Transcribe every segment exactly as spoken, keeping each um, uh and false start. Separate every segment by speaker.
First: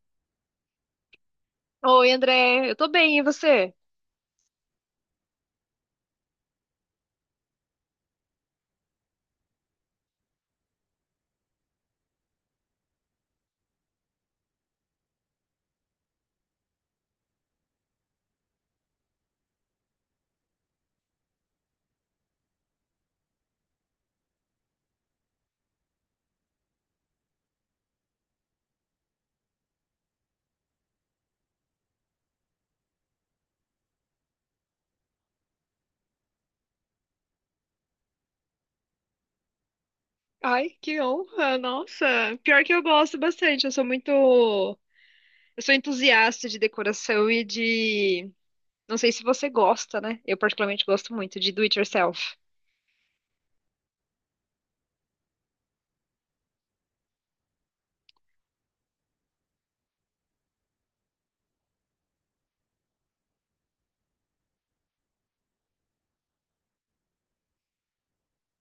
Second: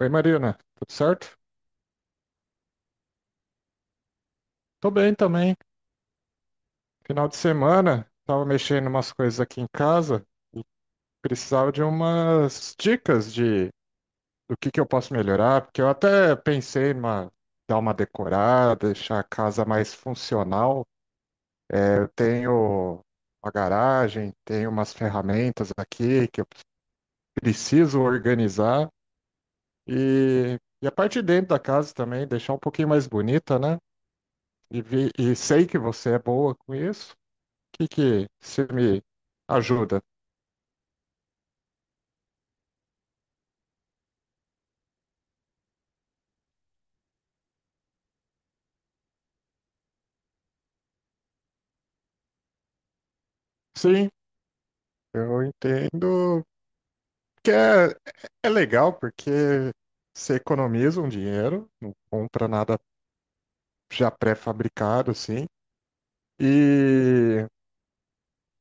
Speaker 1: Oi, Marina, tudo certo?
Speaker 2: Oi, André, eu tô bem, e você?
Speaker 1: Tô bem também. Final de semana, tava mexendo umas coisas aqui em casa e precisava de umas dicas de do que que eu posso melhorar, porque eu até pensei em uma- dar uma decorada, deixar a casa mais funcional. É, eu tenho uma garagem, tenho umas ferramentas aqui que eu preciso organizar e, e a parte de dentro da casa também, deixar um pouquinho mais bonita, né? E, vi- e sei que você é boa com isso. que que você me ajuda?
Speaker 2: Ai, que honra! Nossa, pior que eu gosto bastante. Eu sou muito, eu sou entusiasta de decoração e de, não sei se você gosta, né? Eu particularmente gosto muito de do it yourself.
Speaker 1: Sim, eu entendo que é, é legal porque você economiza um dinheiro, não compra nada já pré-fabricado, assim, e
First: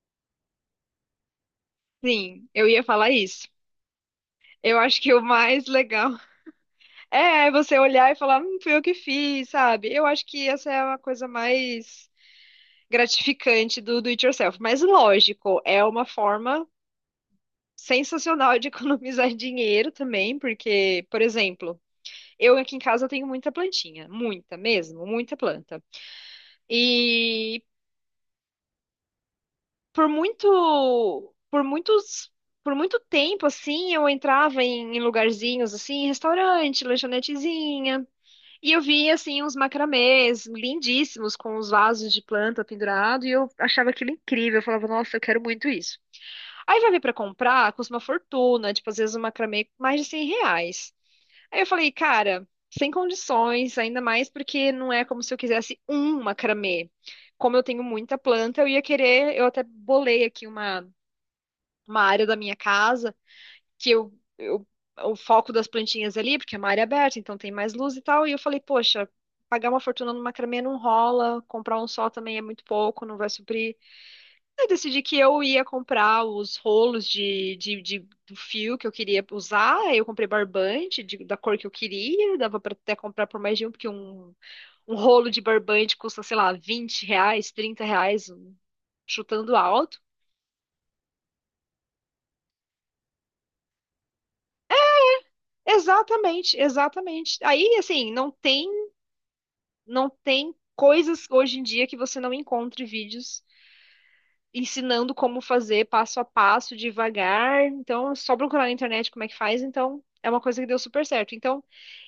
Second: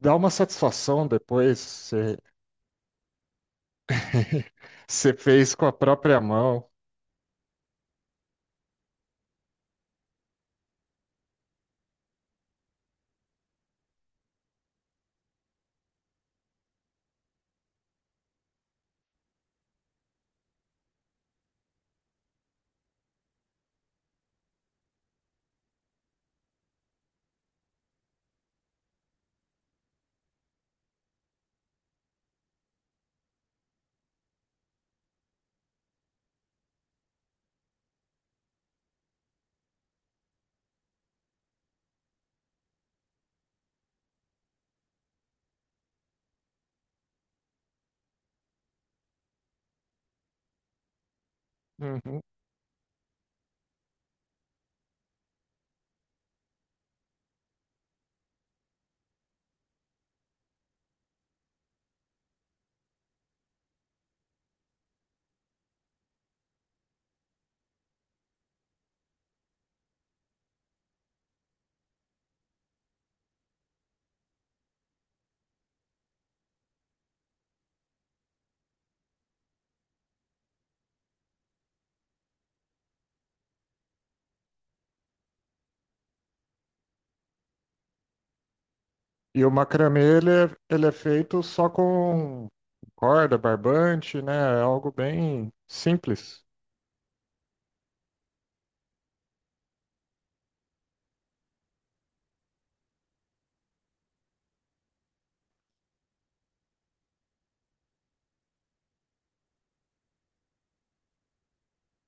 Speaker 1: dá uma satisfação depois, você,
Speaker 2: Sim, eu ia falar isso. Eu acho que
Speaker 1: você
Speaker 2: o
Speaker 1: fez
Speaker 2: mais
Speaker 1: com a
Speaker 2: legal
Speaker 1: própria mão.
Speaker 2: é você olhar e falar, hum, fui eu que fiz, sabe? Eu acho que essa é uma coisa mais gratificante do do it yourself. Mas lógico, é uma forma sensacional de economizar dinheiro também, porque, por exemplo, eu aqui em casa tenho muita plantinha, muita mesmo, muita planta. E por muito, por muitos, por muito tempo assim, eu entrava em, em lugarzinhos assim, restaurante, lanchonetezinha, e eu via assim uns macramês lindíssimos com os vasos de planta pendurado, e eu achava aquilo incrível, eu falava, nossa, eu quero muito isso. Aí vai ver pra comprar, custa uma fortuna, tipo, às vezes um macramê com mais de cem reais. Aí eu falei,
Speaker 1: Uhum.
Speaker 2: cara, sem condições, ainda mais porque não é como se eu quisesse um macramê. Como eu tenho muita planta, eu ia querer, eu até bolei aqui uma, uma área da minha casa que eu, eu o foco das plantinhas ali, porque é uma área aberta, então tem mais luz e tal. E eu falei, poxa, pagar uma fortuna no macramê não rola, comprar um só também é muito pouco, não vai suprir. Eu decidi que eu ia comprar os rolos de, de, de- do fio que eu queria usar. Aí Eu comprei barbante de- da cor que eu queria. Dava para até comprar por mais de um, porque um, um rolo de barbante custa, sei lá, vinte reais, trinta reais, um-
Speaker 1: E o
Speaker 2: chutando
Speaker 1: macramê,
Speaker 2: alto.
Speaker 1: ele é, ele é feito só com corda, barbante, né? É algo bem simples.
Speaker 2: Exatamente, exatamente. Aí, assim, não tem, não tem coisas hoje em dia que você não encontre vídeos ensinando como fazer passo a passo, devagar. Então, é só procurar na internet como é que faz. Então, é uma coisa que deu super certo. Então,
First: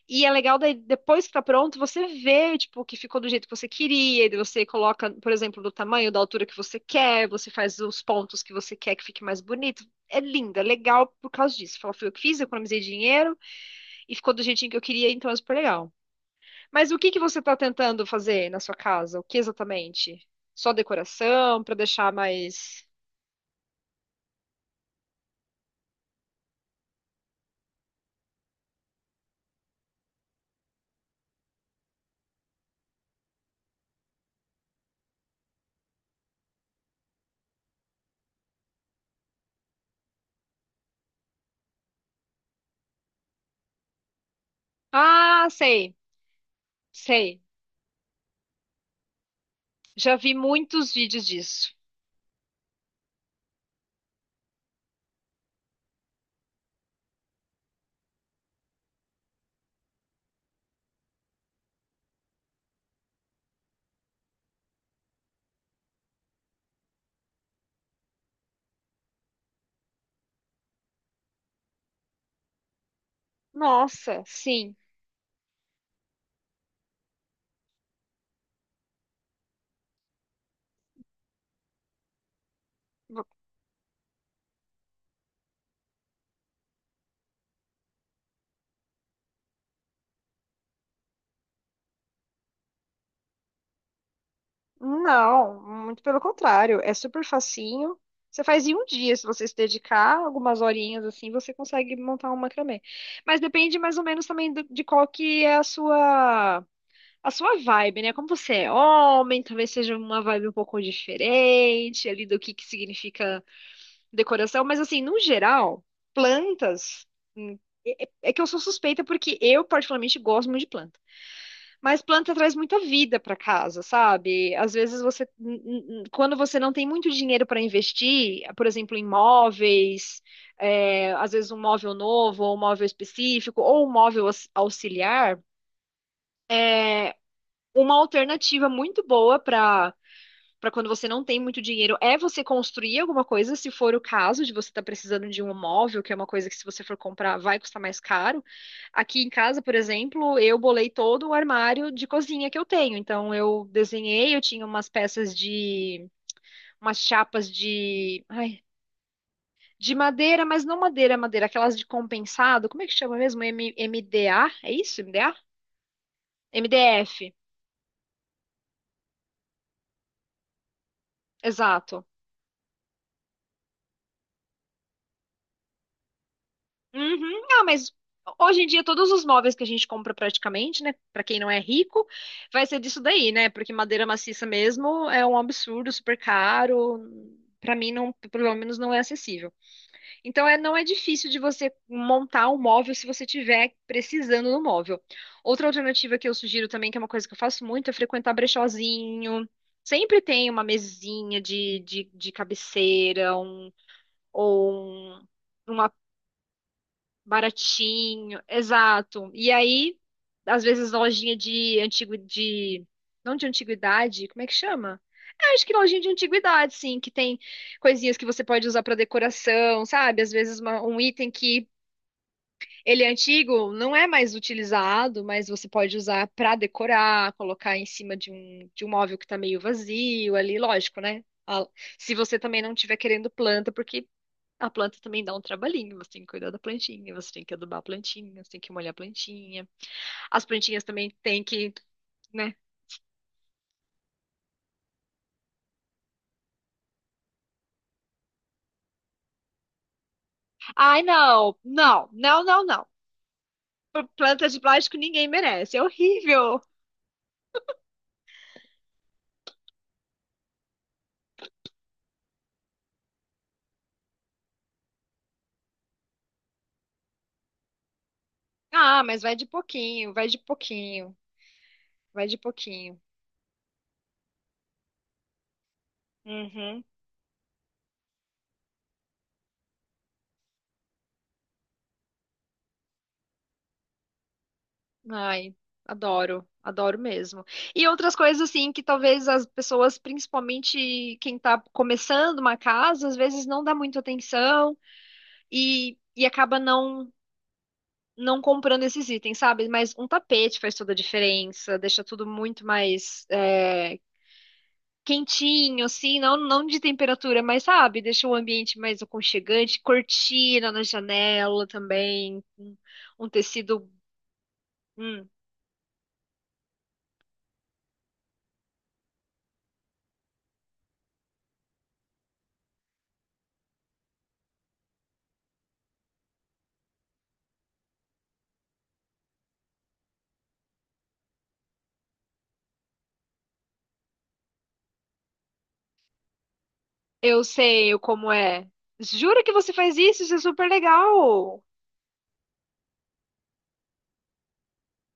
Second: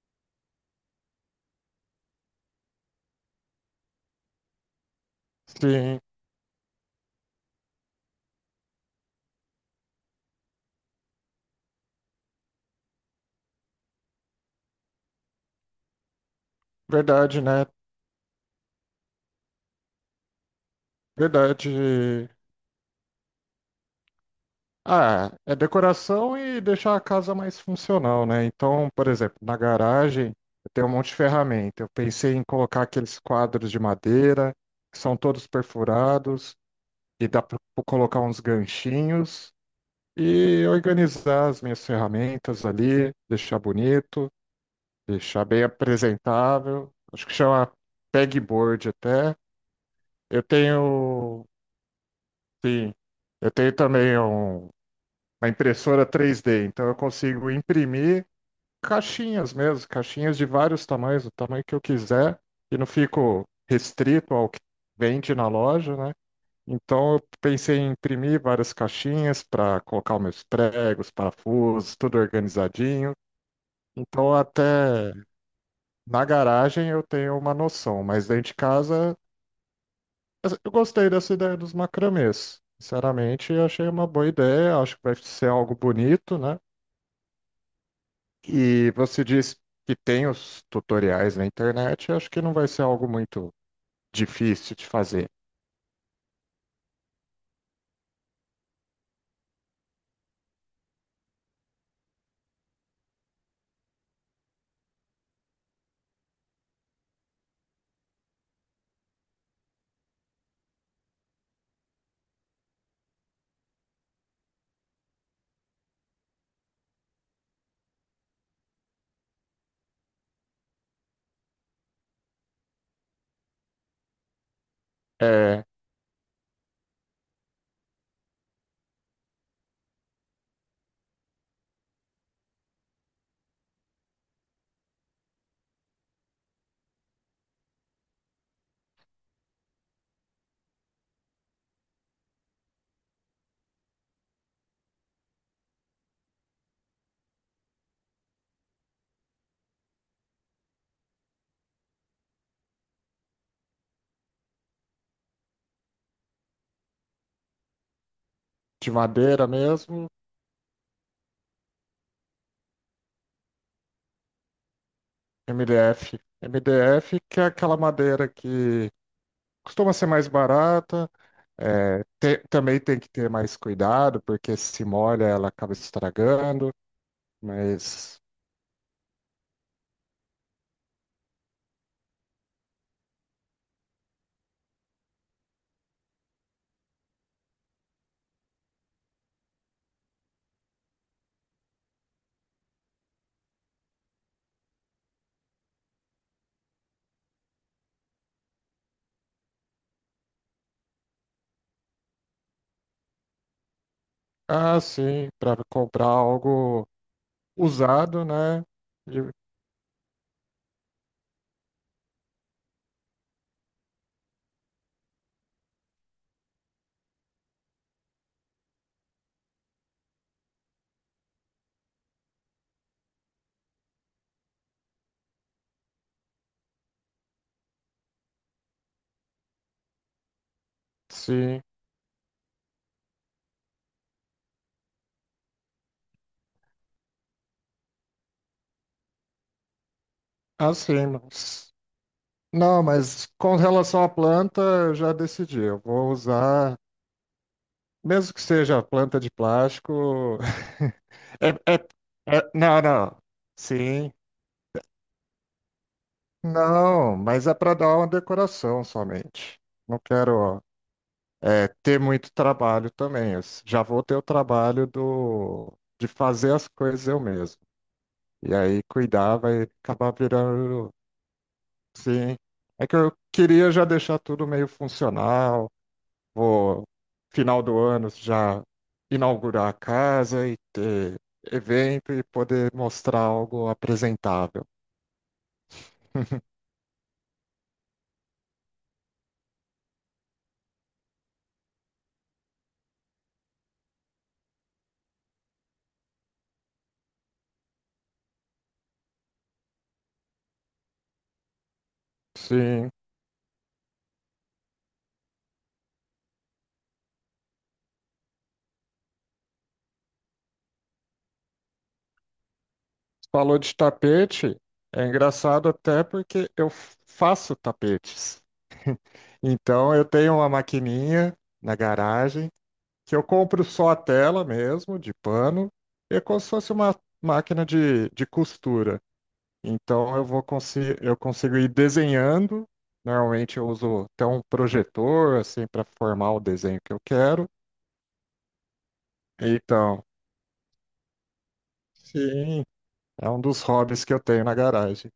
Speaker 2: e é legal daí, depois que tá pronto, você vê, tipo, que ficou do jeito que você queria, e daí você coloca, por exemplo, do
Speaker 1: Sim,
Speaker 2: tamanho, da altura que você quer, você faz os pontos que você quer que fique mais bonito. É lindo, é legal por causa disso. Fala, foi eu que fiz, eu economizei dinheiro e ficou do jeitinho que eu queria, então é super legal. Mas o que que você
Speaker 1: verdade,
Speaker 2: tá
Speaker 1: né?
Speaker 2: tentando fazer na sua casa? O que exatamente? Só
Speaker 1: Verdade.
Speaker 2: decoração para deixar mais.
Speaker 1: Ah, é é decoração e deixar a casa mais funcional, né? Então, por exemplo, na garagem eu tenho um monte de ferramenta. Eu pensei em colocar aqueles quadros de madeira, que são todos perfurados, e dá para colocar uns ganchinhos e organizar as minhas ferramentas ali, deixar bonito, deixar
Speaker 2: Ah,
Speaker 1: bem
Speaker 2: sei,
Speaker 1: apresentável. Acho que
Speaker 2: sei.
Speaker 1: chama pegboard até.
Speaker 2: Já vi
Speaker 1: Eu
Speaker 2: muitos vídeos
Speaker 1: tenho,
Speaker 2: disso.
Speaker 1: sim, eu tenho também um uma impressora três D. Então eu consigo imprimir caixinhas mesmo, caixinhas de vários tamanhos, o tamanho que eu quiser, e não fico restrito ao que vende na loja, né? Então eu pensei em imprimir várias caixinhas para colocar os meus pregos, parafusos, tudo organizadinho.
Speaker 2: Nossa,
Speaker 1: Então
Speaker 2: sim.
Speaker 1: até na garagem eu tenho uma noção, mas dentro de casa eu gostei dessa ideia dos macramês.
Speaker 2: V-
Speaker 1: Sinceramente, eu achei uma boa ideia, acho que vai ser algo bonito, né? E você disse que tem os tutoriais na internet, eu acho que não vai ser algo muito difícil de fazer.
Speaker 2: Não, muito pelo contrário. É super facinho. Você faz em um dia, se você se dedicar algumas horinhas assim, você consegue montar um macramê. Mas depende mais ou menos também do- de qual que é a sua a sua vibe, né? Como você é homem, talvez seja uma vibe um pouco diferente ali do que que significa decoração, mas assim, no geral, plantas. hum, É é- é que eu sou suspeita porque eu, particularmente, gosto muito de planta. Mas planta traz muita vida para casa, sabe? Às vezes você, hum,
Speaker 1: É
Speaker 2: hum, hum, quando você não tem muito dinheiro para investir, por exemplo, em móveis, é, às vezes um móvel novo, ou um móvel específico, ou um móvel aux- auxiliar, uma alternativa muito boa para para quando você não tem muito dinheiro é você construir alguma coisa, se for o caso de você estar precisando de um móvel, que é uma coisa que se você for comprar vai custar mais caro. Aqui em casa, por exemplo, eu bolei todo o armário de cozinha que eu tenho. Então eu desenhei, eu tinha umas peças de umas chapas de, ai,
Speaker 1: de madeira
Speaker 2: de
Speaker 1: mesmo,
Speaker 2: madeira, mas não madeira, madeira, aquelas de compensado, como é que chama mesmo? M- MDA? É isso? M D A?
Speaker 1: M D F. M D F,
Speaker 2: M D F.
Speaker 1: que é aquela madeira que costuma ser mais barata, é,
Speaker 2: Exato.
Speaker 1: te- também tem que ter mais cuidado, porque se molha ela acaba estragando,
Speaker 2: Uhum. Ah, mas
Speaker 1: mas,
Speaker 2: hoje em dia todos os móveis que a gente compra praticamente, né, pra quem não é rico, vai ser disso daí, né? Porque madeira maciça mesmo é um absurdo, super caro. Pra mim não, pelo menos não é acessível. Então é, não é difícil de você montar um móvel se você tiver precisando do móvel. Outra alternativa que eu sugiro também, que é uma coisa que eu faço muito, é frequentar brechózinho. Sempre tem uma mesinha de, de, de cabeceira, um,
Speaker 1: ah,
Speaker 2: ou
Speaker 1: sim, para
Speaker 2: um
Speaker 1: comprar algo usado,
Speaker 2: baratinho,
Speaker 1: né?
Speaker 2: exato.
Speaker 1: De-
Speaker 2: E aí, às vezes, lojinha de antigo de. Não de antiguidade, como é que chama? É, acho que lojinha de antiguidade, sim, que tem coisinhas que você pode usar para decoração, sabe? Às vezes uma- um item que ele é antigo, não é mais utilizado, mas você pode usar para decorar, colocar em cima de um, de um móvel que tá meio vazio ali, lógico, né?
Speaker 1: Sim,
Speaker 2: A- Se você também não estiver querendo planta, porque a planta também dá um trabalhinho, você tem que cuidar da plantinha, você tem que adubar a plantinha, você tem que molhar a plantinha. As
Speaker 1: ah,
Speaker 2: plantinhas
Speaker 1: sim,
Speaker 2: também tem
Speaker 1: mas.
Speaker 2: que, né?
Speaker 1: Não, mas com relação à planta, eu já decidi. Eu vou usar, mesmo que seja planta de plástico.
Speaker 2: Ai,
Speaker 1: É,
Speaker 2: não,
Speaker 1: é-
Speaker 2: não, não,
Speaker 1: é-
Speaker 2: não,
Speaker 1: não,
Speaker 2: não.
Speaker 1: não. Sim.
Speaker 2: Planta de plástico ninguém merece, é horrível.
Speaker 1: Não, mas é para dar uma decoração somente. Não quero, é, ter muito trabalho também. Eu s- já vou ter o trabalho do, de fazer as coisas eu mesmo. E aí
Speaker 2: Ah, mas vai
Speaker 1: cuidar
Speaker 2: de
Speaker 1: vai acabar
Speaker 2: pouquinho, vai de
Speaker 1: virando.
Speaker 2: pouquinho, vai
Speaker 1: Sim.
Speaker 2: de
Speaker 1: É que
Speaker 2: pouquinho.
Speaker 1: eu queria já deixar tudo meio funcional. Vou,
Speaker 2: Uhum.
Speaker 1: final do ano, já inaugurar a casa e ter evento e poder mostrar algo apresentável.
Speaker 2: Ai, adoro, adoro mesmo. E outras coisas assim que talvez as pessoas, principalmente quem tá começando uma casa, às vezes não dá muita atenção e, e acaba não não comprando esses itens, sabe? Mas um tapete faz toda a diferença, deixa tudo muito
Speaker 1: Sim,
Speaker 2: mais é, quentinho, assim, não, não de temperatura, mas sabe? Deixa o ambiente mais aconchegante, cortina na janela também, um, um
Speaker 1: falou de
Speaker 2: tecido.
Speaker 1: tapete, é
Speaker 2: hum,
Speaker 1: engraçado até porque eu faço tapetes. Então eu tenho uma maquininha na garagem que eu compro só a tela mesmo, de pano, e é como se fosse uma máquina de, de costura. Então eu vou conseguir, eu consigo ir desenhando. Normalmente eu uso até um projetor assim para formar o desenho que eu
Speaker 2: eu
Speaker 1: quero.
Speaker 2: sei como é. Jura que você faz
Speaker 1: Então,
Speaker 2: isso? Isso é super legal!
Speaker 1: sim, é um dos hobbies que eu tenho na garagem.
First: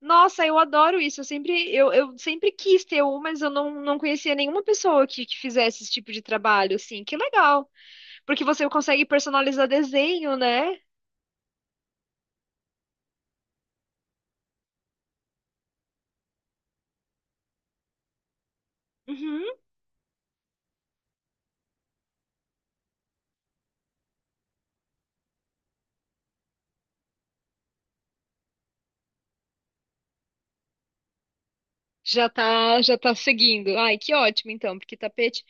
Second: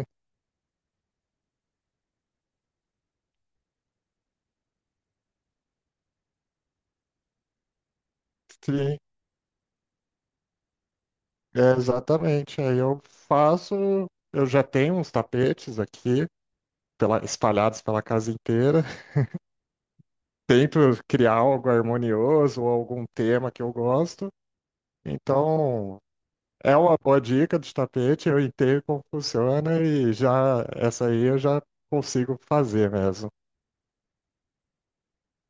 Speaker 2: Nossa, eu adoro isso. Eu sempre, eu, eu sempre quis ter um, mas eu não, não conhecia nenhuma pessoa que, que fizesse esse tipo de trabalho, assim. Que legal! Porque você
Speaker 1: Sim,
Speaker 2: consegue personalizar desenho, né?
Speaker 1: é exatamente. Aí eu faço, eu já tenho uns tapetes aqui, pela- espalhados pela casa inteira.
Speaker 2: Uhum.
Speaker 1: Tento criar algo harmonioso ou algum tema que eu gosto. Então, é uma boa dica de tapete, eu entendo como funciona e já essa aí eu já
Speaker 2: Já
Speaker 1: consigo
Speaker 2: tá,
Speaker 1: fazer
Speaker 2: já tá
Speaker 1: mesmo.
Speaker 2: seguindo. Ai, que ótimo, então, porque tapete.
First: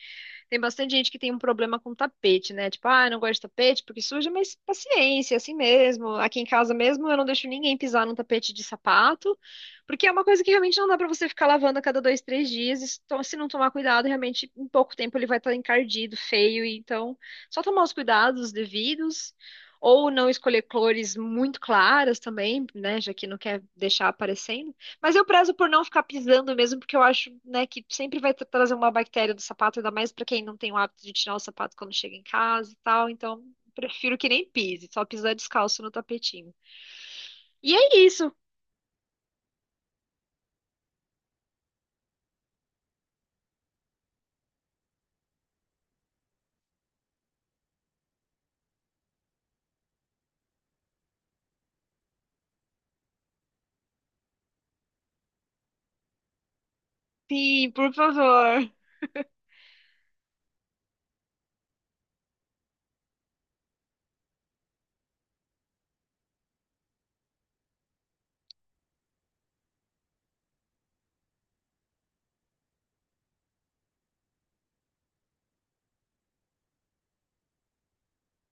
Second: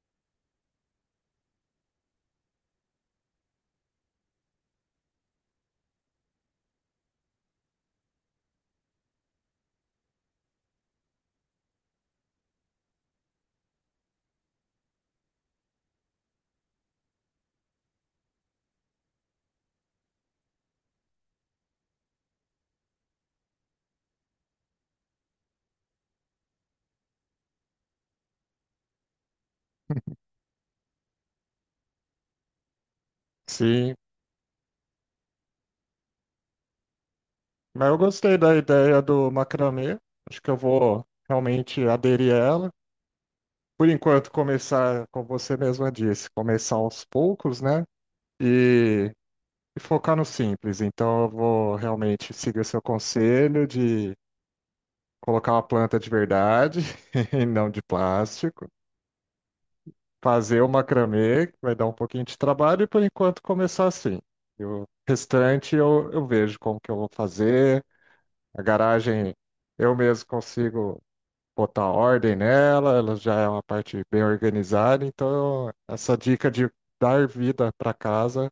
Speaker 2: Tem bastante gente que tem um problema com tapete, né? Tipo, ah, eu não gosto de tapete porque suja, mas paciência, assim mesmo. Aqui em casa mesmo eu não deixo ninguém pisar num tapete de sapato, porque é uma coisa que realmente não dá pra você ficar lavando a cada dois, três dias. E se to- se não tomar cuidado, realmente em pouco tempo ele vai estar encardido, feio. e Então, só tomar os cuidados devidos. Ou não escolher cores muito claras também, né? Já que não quer deixar aparecendo. Mas eu prezo por não ficar pisando mesmo, porque eu acho, né, que sempre vai tra- trazer uma bactéria do sapato, ainda mais pra quem não tem o hábito de tirar o sapato quando chega em casa e tal. Então,
Speaker 1: Sim,
Speaker 2: prefiro que nem pise, só pisar descalço no tapetinho. E
Speaker 1: mas
Speaker 2: é
Speaker 1: eu
Speaker 2: isso.
Speaker 1: gostei da ideia do macramê. Acho que eu vou realmente aderir a ela. Por enquanto, começar, como você mesma disse, começar aos poucos, né? E, e focar no simples. Então, eu vou realmente seguir o seu conselho de colocar uma planta de verdade e não
Speaker 2: Sim,
Speaker 1: de
Speaker 2: por favor.
Speaker 1: plástico. Fazer o macramê, que vai dar um pouquinho de trabalho, e por enquanto começar assim. E o restante eu, eu vejo como que eu vou fazer. A garagem eu mesmo consigo botar ordem nela, ela já é uma parte bem organizada, então essa dica de dar vida para casa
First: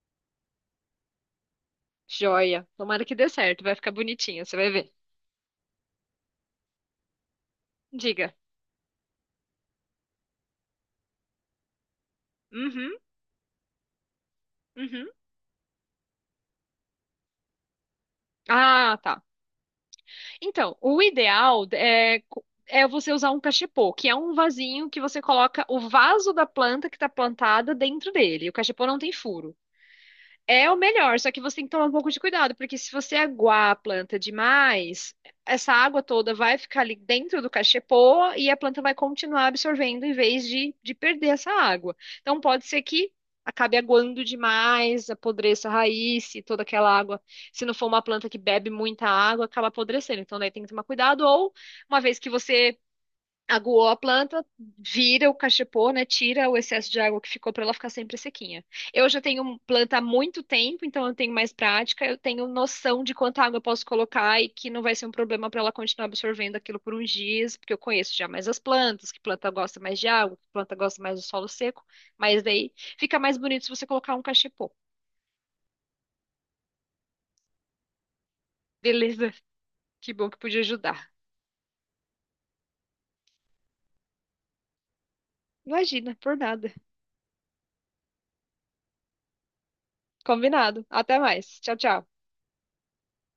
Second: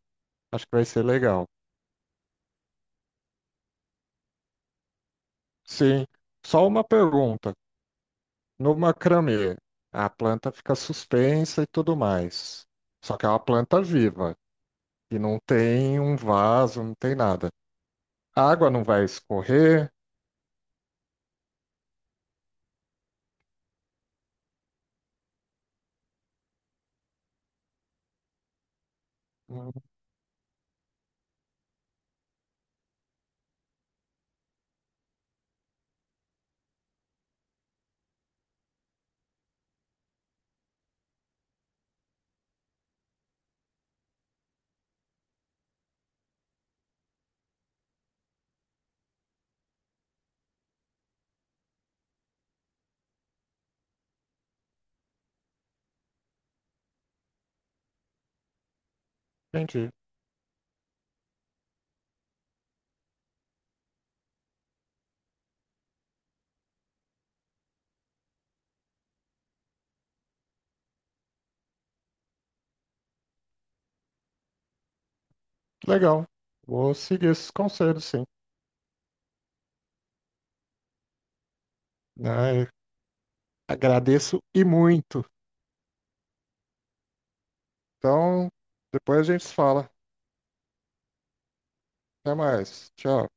Speaker 1: acho que vai ser legal.
Speaker 2: Joia. Tomara que dê certo, vai ficar bonitinho, você vai ver.
Speaker 1: Sim, só uma pergunta.
Speaker 2: Diga.
Speaker 1: No macramê, a planta fica suspensa e tudo mais.
Speaker 2: Uhum,
Speaker 1: Só que é uma planta viva.
Speaker 2: uhum.
Speaker 1: E não tem um vaso, não tem nada. A água não
Speaker 2: Ah,
Speaker 1: vai
Speaker 2: tá.
Speaker 1: escorrer.
Speaker 2: Então, o ideal é co- é você usar um cachepô, que é um vasinho que você coloca o vaso da planta que tá plantada dentro dele. O cachepô não tem furo.
Speaker 1: Hum.
Speaker 2: É o melhor, só que você tem que tomar um pouco de cuidado, porque se você aguar a planta demais, essa água toda vai ficar ali dentro do cachepô e a planta vai continuar absorvendo em vez de, de perder essa água. Então pode ser que acabe aguando demais, apodreça a raiz e toda aquela água. Se não for uma planta que bebe muita água, acaba apodrecendo. Então daí tem que tomar cuidado, ou uma vez que você aguou a planta, vira o cachepô, né? Tira o excesso de água que ficou para ela ficar sempre sequinha. Eu já tenho
Speaker 1: Entendi.
Speaker 2: planta há muito tempo, então eu tenho mais prática, eu tenho noção de quanta água eu posso colocar e que não vai ser um problema para ela continuar absorvendo aquilo por uns dias, porque eu conheço já mais as plantas, que planta gosta mais de água, que planta gosta mais do solo seco, mas daí fica mais bonito se você colocar um cachepô.
Speaker 1: Legal. Vou seguir esses conselhos, sim.
Speaker 2: Beleza, que bom que pude ajudar.
Speaker 1: Ai, agradeço e muito.
Speaker 2: Imagina, por nada.
Speaker 1: Então, depois a gente se fala.
Speaker 2: Combinado. Até mais. Tchau, tchau.
Speaker 1: Até mais. Tchau.